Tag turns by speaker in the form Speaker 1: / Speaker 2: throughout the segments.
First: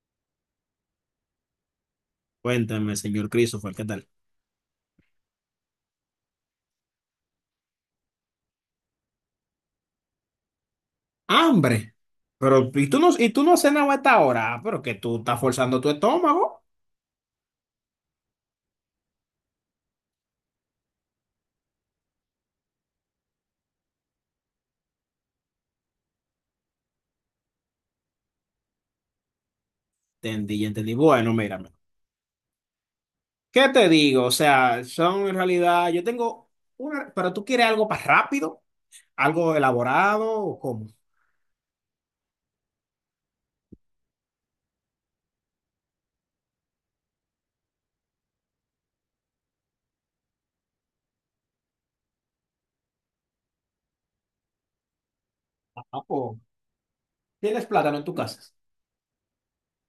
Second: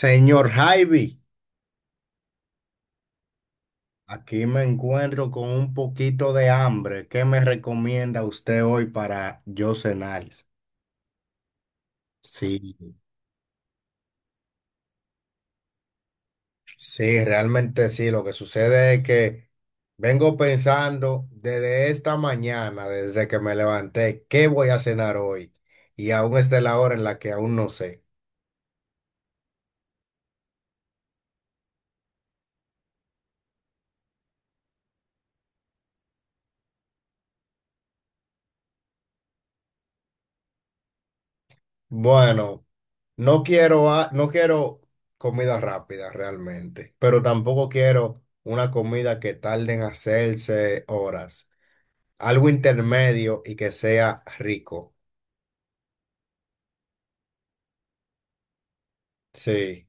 Speaker 1: Señor Javi,
Speaker 2: Cuéntame, señor Christopher, ¿qué tal?
Speaker 1: aquí me encuentro con un poquito de hambre. ¿Qué me recomienda usted hoy para yo cenar?
Speaker 2: ¡Hambre! Pero,
Speaker 1: Sí,
Speaker 2: ¿y tú no has cenado a esta hora? Ah, pero que tú estás forzando tu estómago.
Speaker 1: sí, realmente sí. Lo que sucede es que vengo pensando desde esta mañana, desde que me levanté, ¿qué voy a cenar hoy? Y aún está la hora en la que aún no sé.
Speaker 2: Entendí, entendí. Bueno, mírame. ¿Qué te digo? O sea, son en realidad, yo tengo una, pero tú quieres algo más rápido, algo elaborado, ¿o cómo?
Speaker 1: Bueno, no quiero, no quiero comida rápida realmente, pero tampoco quiero una comida que tarde en hacerse horas. Algo intermedio y que sea rico.
Speaker 2: Ah, pues, ¿tienes plátano en tu casa?
Speaker 1: Sí.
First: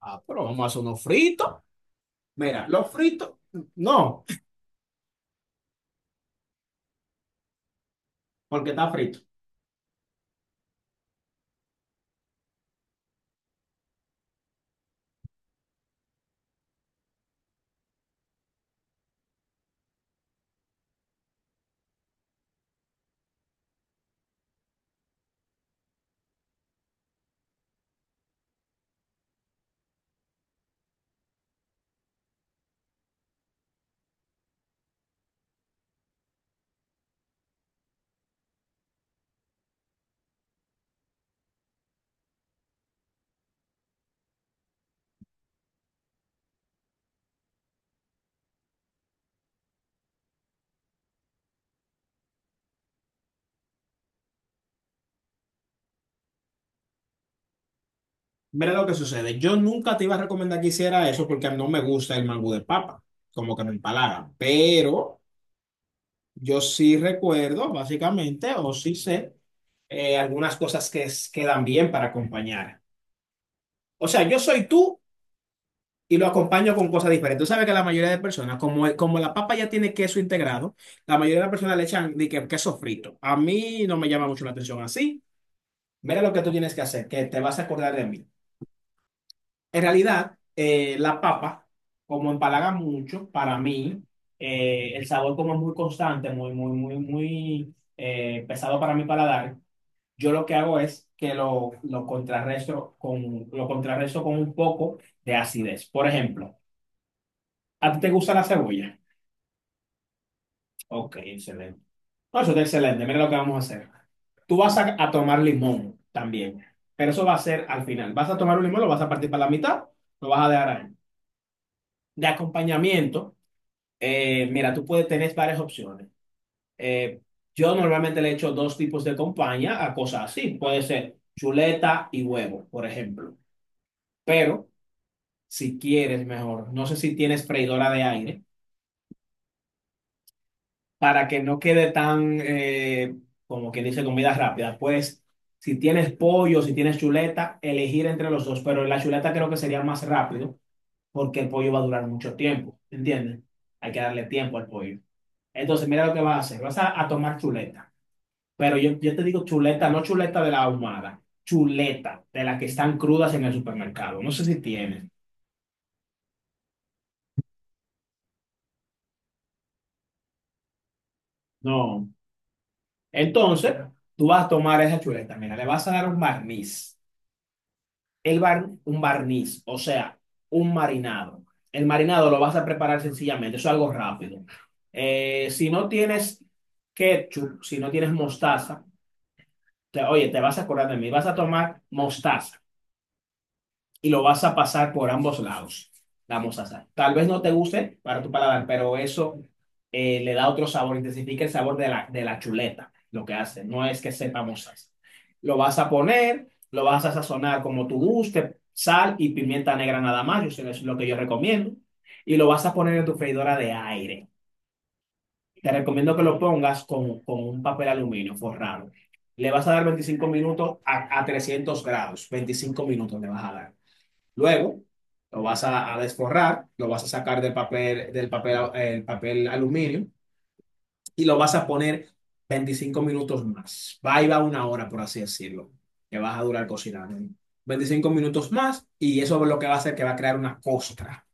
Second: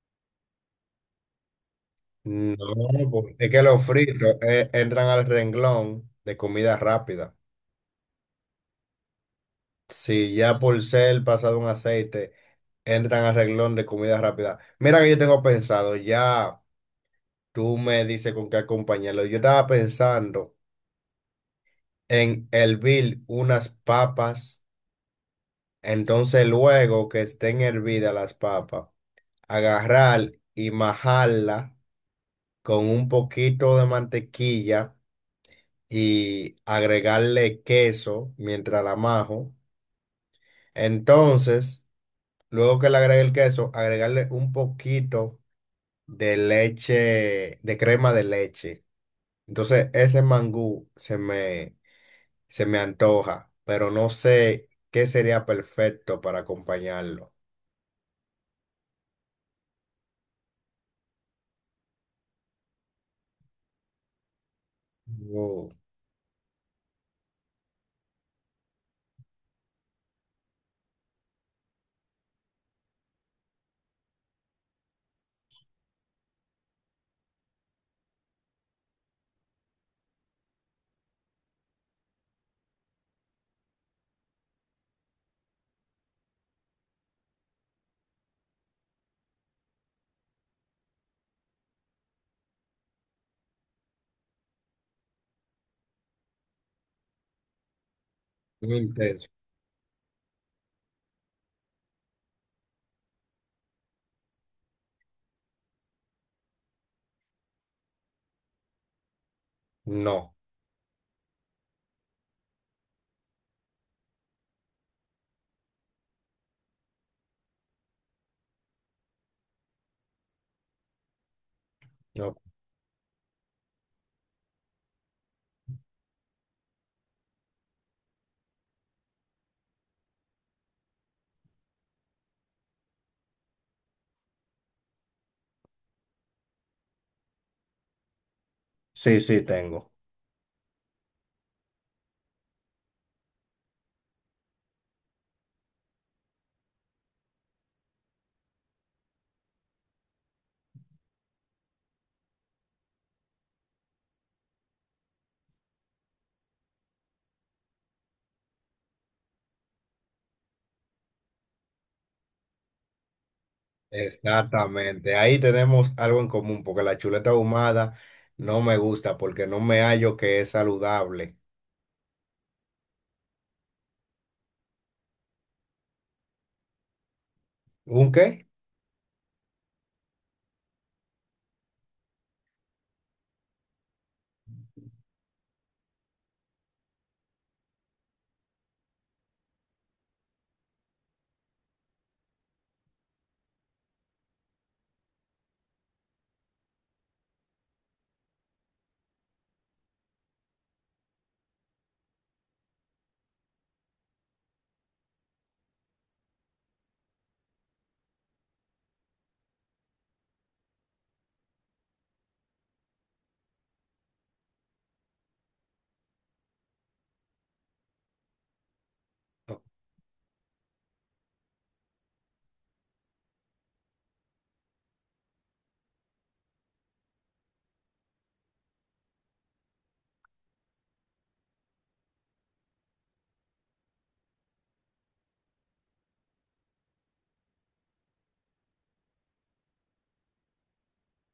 Speaker 2: Ah, pero vamos a hacer unos fritos.
Speaker 1: No,
Speaker 2: Mira, los fritos,
Speaker 1: porque es que los
Speaker 2: no,
Speaker 1: fritos entran al renglón de comida rápida.
Speaker 2: porque está frito.
Speaker 1: Si ya por ser pasado un aceite, entran al renglón de comida rápida. Mira que yo tengo pensado, ya tú me dices con qué acompañarlo. Yo estaba pensando en hervir unas papas, entonces luego que estén hervidas las papas, agarrar y majarla con un poquito de mantequilla y agregarle queso mientras la majo. Entonces, luego que le agregue el queso, agregarle un poquito de leche, de crema de leche. Entonces, ese mangú se me antoja, pero no sé qué sería perfecto para acompañarlo.
Speaker 2: Mira lo que sucede. Yo nunca te iba a recomendar que hiciera eso porque a mí no me gusta el mangú de papa, como que me empalaga. Pero
Speaker 1: Oh,
Speaker 2: yo sí recuerdo, básicamente, o sí sé, algunas cosas que quedan bien para acompañar. O sea, yo soy tú y lo acompaño con cosas diferentes. Tú sabes que la mayoría de personas, como la papa ya tiene queso integrado, la mayoría de las personas le echan de que queso frito. A mí no me llama mucho la atención así. Mira lo que tú tienes que hacer, que te vas a acordar de mí. En realidad, la papa, como empalaga mucho, para mí, el sabor como es muy constante, muy, muy, muy, muy
Speaker 1: muy
Speaker 2: pesado para mi
Speaker 1: intenso.
Speaker 2: paladar, yo lo que hago es que lo contrarresto con un poco de acidez. Por ejemplo, ¿a ti te gusta la cebolla?
Speaker 1: No,
Speaker 2: Ok, excelente. No, eso está excelente. Mira lo que vamos a hacer. Tú vas a tomar limón también, pero eso va a ser al final. Vas a tomar un limón, lo vas a partir para la mitad, lo vas a dejar ahí. De
Speaker 1: no.
Speaker 2: acompañamiento. Mira, tú puedes tener varias opciones. Eh, yo normalmente le echo dos tipos de compañía a cosas así. Puede ser chuleta y huevo, por ejemplo. Pero si quieres mejor, no sé si tienes freidora de aire,
Speaker 1: Sí, sí, tengo.
Speaker 2: para que no quede tan, como que dice, comida rápida. Pues si tienes pollo, si tienes chuleta, elegir entre los dos. Pero la chuleta creo que sería más rápido porque el pollo va a durar mucho tiempo. ¿Entiendes? Hay que darle tiempo al pollo. Entonces, mira lo que vas a hacer. Vas a tomar chuleta. Pero yo te digo chuleta, no chuleta de la ahumada, chuleta de las que están crudas en el supermercado. No sé si tienes.
Speaker 1: Exactamente. Ahí tenemos algo en común, porque la chuleta ahumada no me gusta, porque no me hallo que es saludable.
Speaker 2: No. Entonces, tú vas a tomar esa chuleta, mira, le vas a dar un barniz.
Speaker 1: ¿Un qué?
Speaker 2: Un barniz, o sea, un marinado. El marinado lo vas a preparar sencillamente, eso es algo rápido. Si no tienes ketchup, si no tienes mostaza, oye, te vas a acordar de mí, vas a tomar mostaza. Y lo vas a pasar por ambos lados. La mostaza. Tal vez no te guste para tu paladar, pero eso le da otro sabor, intensifica el sabor de la chuleta, lo que hace. No es que sepa mostaza. Lo vas a poner, lo vas a sazonar como tú guste, sal y pimienta negra nada más, yo eso es lo que yo recomiendo. Y lo vas a poner en tu freidora de aire. Te recomiendo que lo pongas con un papel aluminio forrado. Le vas a dar 25 minutos a 300 grados. 25 minutos le vas a dar. Luego, lo vas a desforrar, lo vas a sacar el papel aluminio y lo vas a poner 25 minutos más. Va y va una hora, por así decirlo, que vas a durar cocinando. 25 minutos más y eso es lo que va a hacer que va a crear una costra.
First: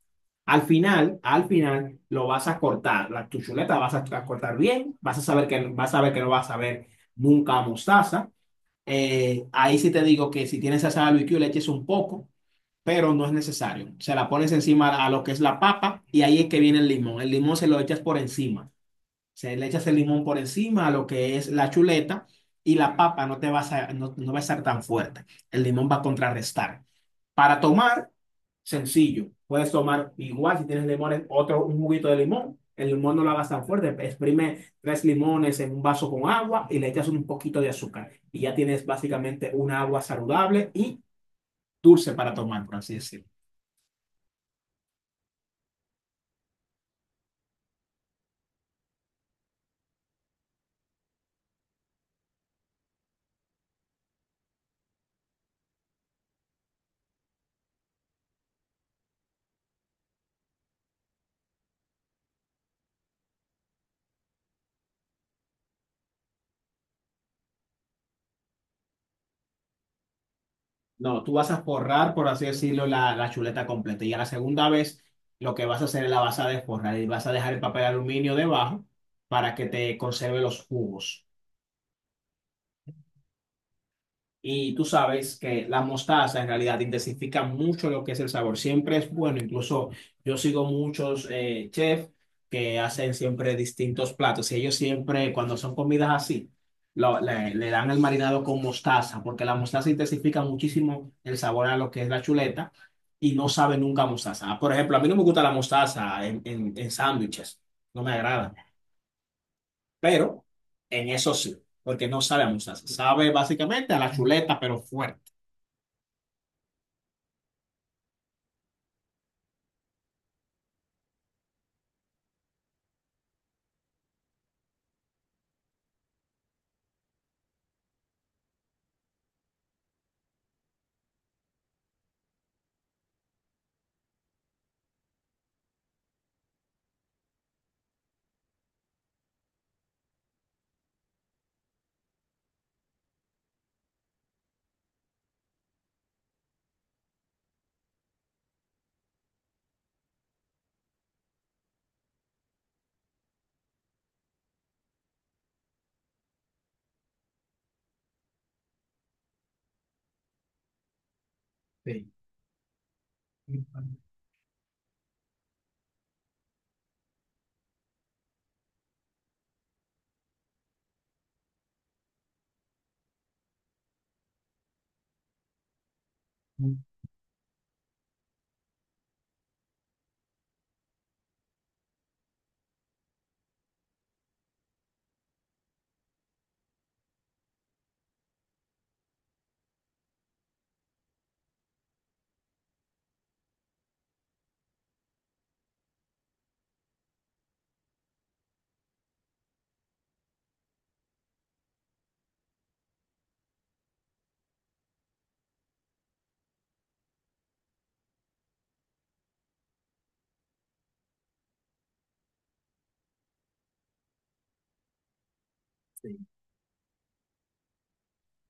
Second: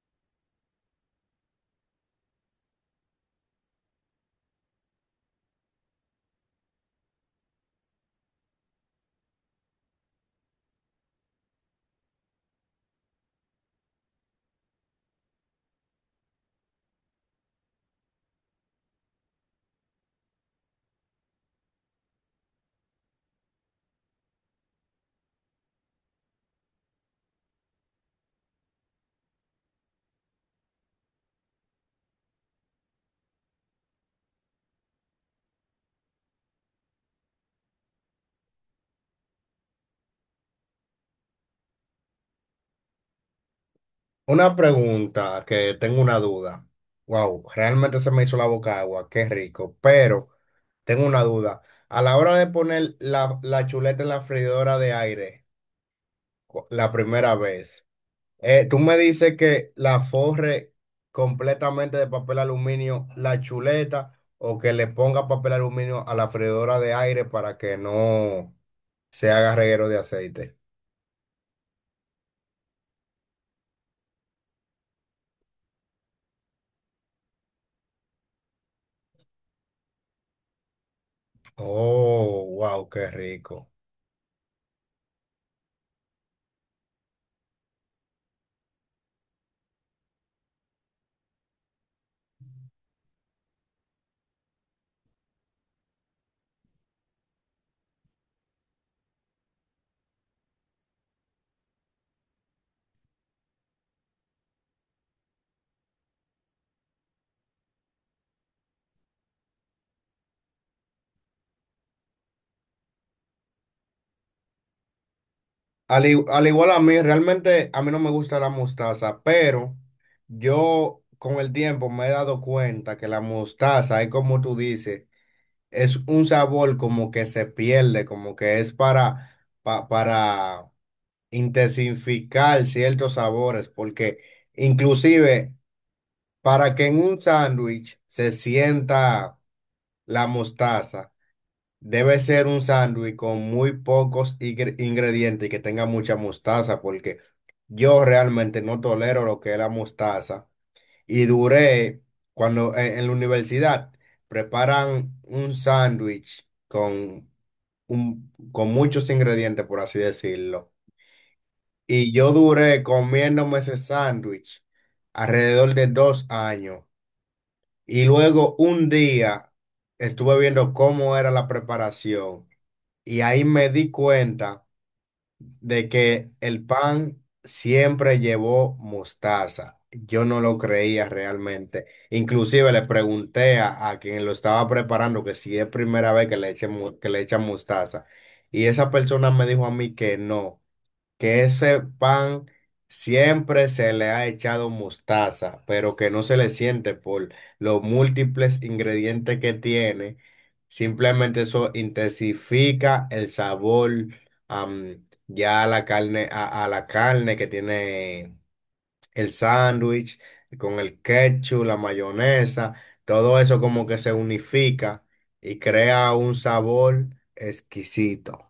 Speaker 2: Al final, lo vas a cortar. Tu chuleta vas a cortar bien, vas a ver que no vas a ver nunca mostaza. Ahí sí te digo que si tienes salsa de barbecue le eches un poco, pero no es necesario. Se la pones encima a lo que es la papa y ahí es que viene el limón. El limón se lo echas por encima. Se le echas el limón por encima a lo que es la chuleta y la papa no te va a, sa- no, no va a estar tan fuerte. El limón va a contrarrestar. Para tomar, sencillo. Puedes tomar igual si tienes limones, otro, un juguito de limón. El limón no lo hagas tan fuerte. Exprime tres limones en un vaso con agua y le echas un poquito de azúcar. Y ya tienes básicamente una agua saludable y dulce para tomar, por así decirlo.
Speaker 1: Una pregunta que tengo una duda. Wow, realmente se me hizo la boca agua, qué rico. Pero tengo una duda. A la hora de poner la chuleta en la freidora de aire, la primera vez. Tú me dices que la forre completamente de papel aluminio, la chuleta, o que le ponga papel aluminio a la freidora de aire para que no se haga reguero de aceite.
Speaker 2: No, tú vas a forrar, por así decirlo, la chuleta completa. Y a la segunda vez, lo que vas a hacer es la vas a desforrar y vas a dejar el papel de aluminio debajo para que te conserve los jugos.
Speaker 1: Oh, wow, qué rico.
Speaker 2: Y tú sabes que la mostaza en realidad intensifica mucho lo que es el sabor. Siempre es bueno. Incluso yo sigo muchos chefs que hacen siempre distintos platos. Y ellos siempre, cuando son comidas así, le dan el marinado con mostaza, porque la mostaza intensifica muchísimo el sabor a lo que es la chuleta y no sabe nunca a mostaza. Por ejemplo, a mí no me gusta la mostaza en sándwiches. No me agrada. Pero en eso sí, porque no sabe a mostaza. Sabe básicamente a la chuleta, pero fuerte.
Speaker 1: Al, al igual a mí, realmente a mí no me gusta la mostaza, pero yo con el tiempo me he dado cuenta que la mostaza es como tú dices. Es un sabor como que se pierde, como que es para, para intensificar ciertos sabores, porque inclusive para que en un sándwich se sienta la mostaza, debe ser un sándwich con muy pocos ingredientes y que tenga mucha mostaza, porque yo realmente no tolero lo que es la mostaza y duré cuando en la universidad preparan un sándwich con con muchos ingredientes, por así decirlo.
Speaker 2: Sí.
Speaker 1: Y yo duré comiéndome ese sándwich alrededor de 2 años. Y luego un día estuve viendo cómo era la preparación. Y ahí me di cuenta de que el pan siempre llevó mostaza. Yo no lo creía realmente. Inclusive le pregunté a quien lo estaba preparando que si es primera vez que le que le echan mostaza. Y esa persona me dijo a mí que no, que ese pan siempre se le ha echado mostaza, pero que no se le siente por los múltiples ingredientes que tiene. Simplemente eso intensifica el sabor ya a la carne, a la carne que tiene el sándwich, con el ketchup, la mayonesa, todo eso como que se unifica y crea un sabor exquisito.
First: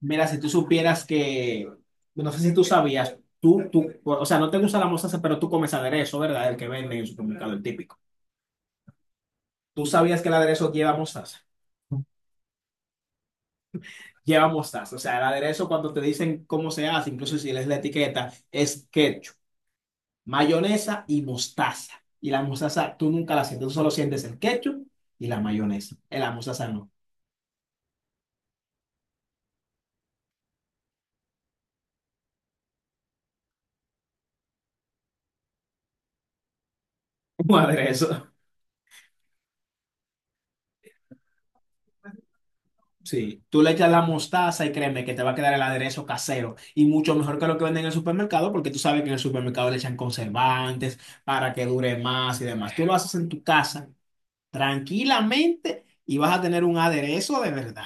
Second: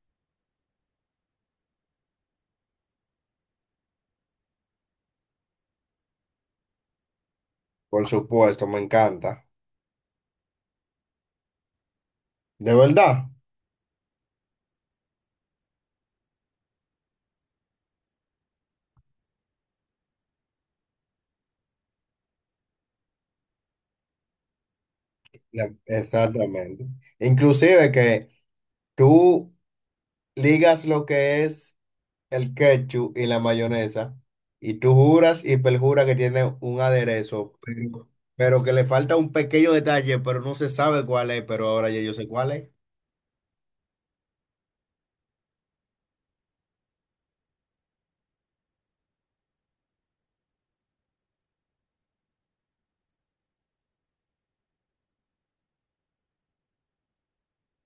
Speaker 2: Mira, si tú supieras que, no sé si tú sabías, tú, o sea, no te gusta la mostaza, pero tú comes aderezo, ¿verdad? El que venden en el supermercado, el típico.
Speaker 1: Por supuesto, me encanta.
Speaker 2: ¿Tú sabías que el aderezo lleva mostaza?
Speaker 1: De verdad.
Speaker 2: Lleva mostaza. O sea, el aderezo cuando te dicen cómo se hace, incluso si lees la etiqueta, es ketchup, mayonesa y mostaza. Y la mostaza tú nunca la sientes, tú solo sientes el ketchup y la
Speaker 1: La-
Speaker 2: mayonesa. En la mostaza
Speaker 1: Exactamente.
Speaker 2: no.
Speaker 1: Inclusive que tú ligas lo que es el ketchup y la mayonesa y tú juras y perjuras que tiene un aderezo,
Speaker 2: Un aderezo.
Speaker 1: pero que le falta un pequeño detalle, pero no se sabe cuál es, pero ahora ya yo sé cuál es.
Speaker 2: Sí, tú le echas la mostaza y créeme que te va a quedar el aderezo casero y mucho mejor que lo que venden en el supermercado porque tú sabes que en el supermercado le echan conservantes para que dure más y demás. Tú lo haces en tu casa tranquilamente y vas a tener un aderezo de verdad,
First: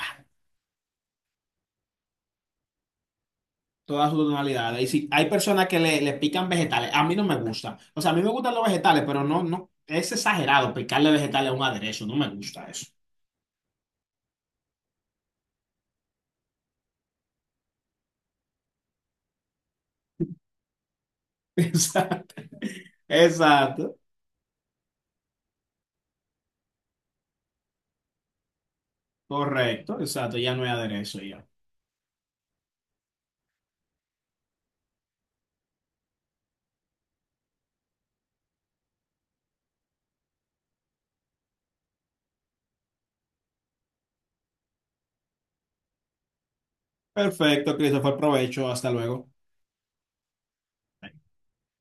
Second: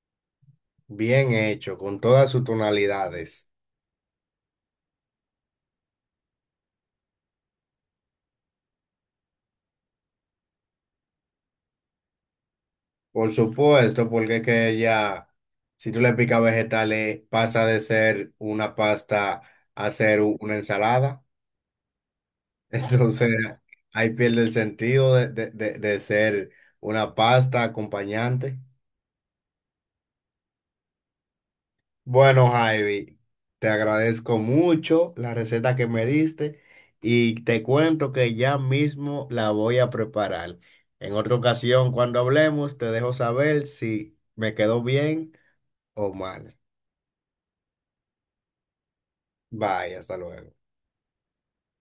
Speaker 1: Bien hecho, con todas sus tonalidades.
Speaker 2: todas sus tonalidades. Y si hay personas que le pican vegetales, a mí no me gusta. O sea, a mí me gustan los vegetales, pero no, no, es exagerado picarle vegetales a un aderezo, no me gusta eso.
Speaker 1: Por supuesto, porque es que ya, si tú le picas vegetales, pasa de ser una pasta a ser una ensalada.
Speaker 2: Exacto,
Speaker 1: Entonces,
Speaker 2: exacto,
Speaker 1: ahí pierde el sentido de, de ser una pasta acompañante.
Speaker 2: correcto, exacto, ya no hay aderezo ya.
Speaker 1: Bueno, Javi, te agradezco mucho la receta que me diste y te cuento que ya mismo la voy a preparar. En otra ocasión, cuando hablemos, te dejo saber si me quedó bien o mal.
Speaker 2: Perfecto, Christopher, provecho. Hasta luego.
Speaker 1: Bye, hasta luego.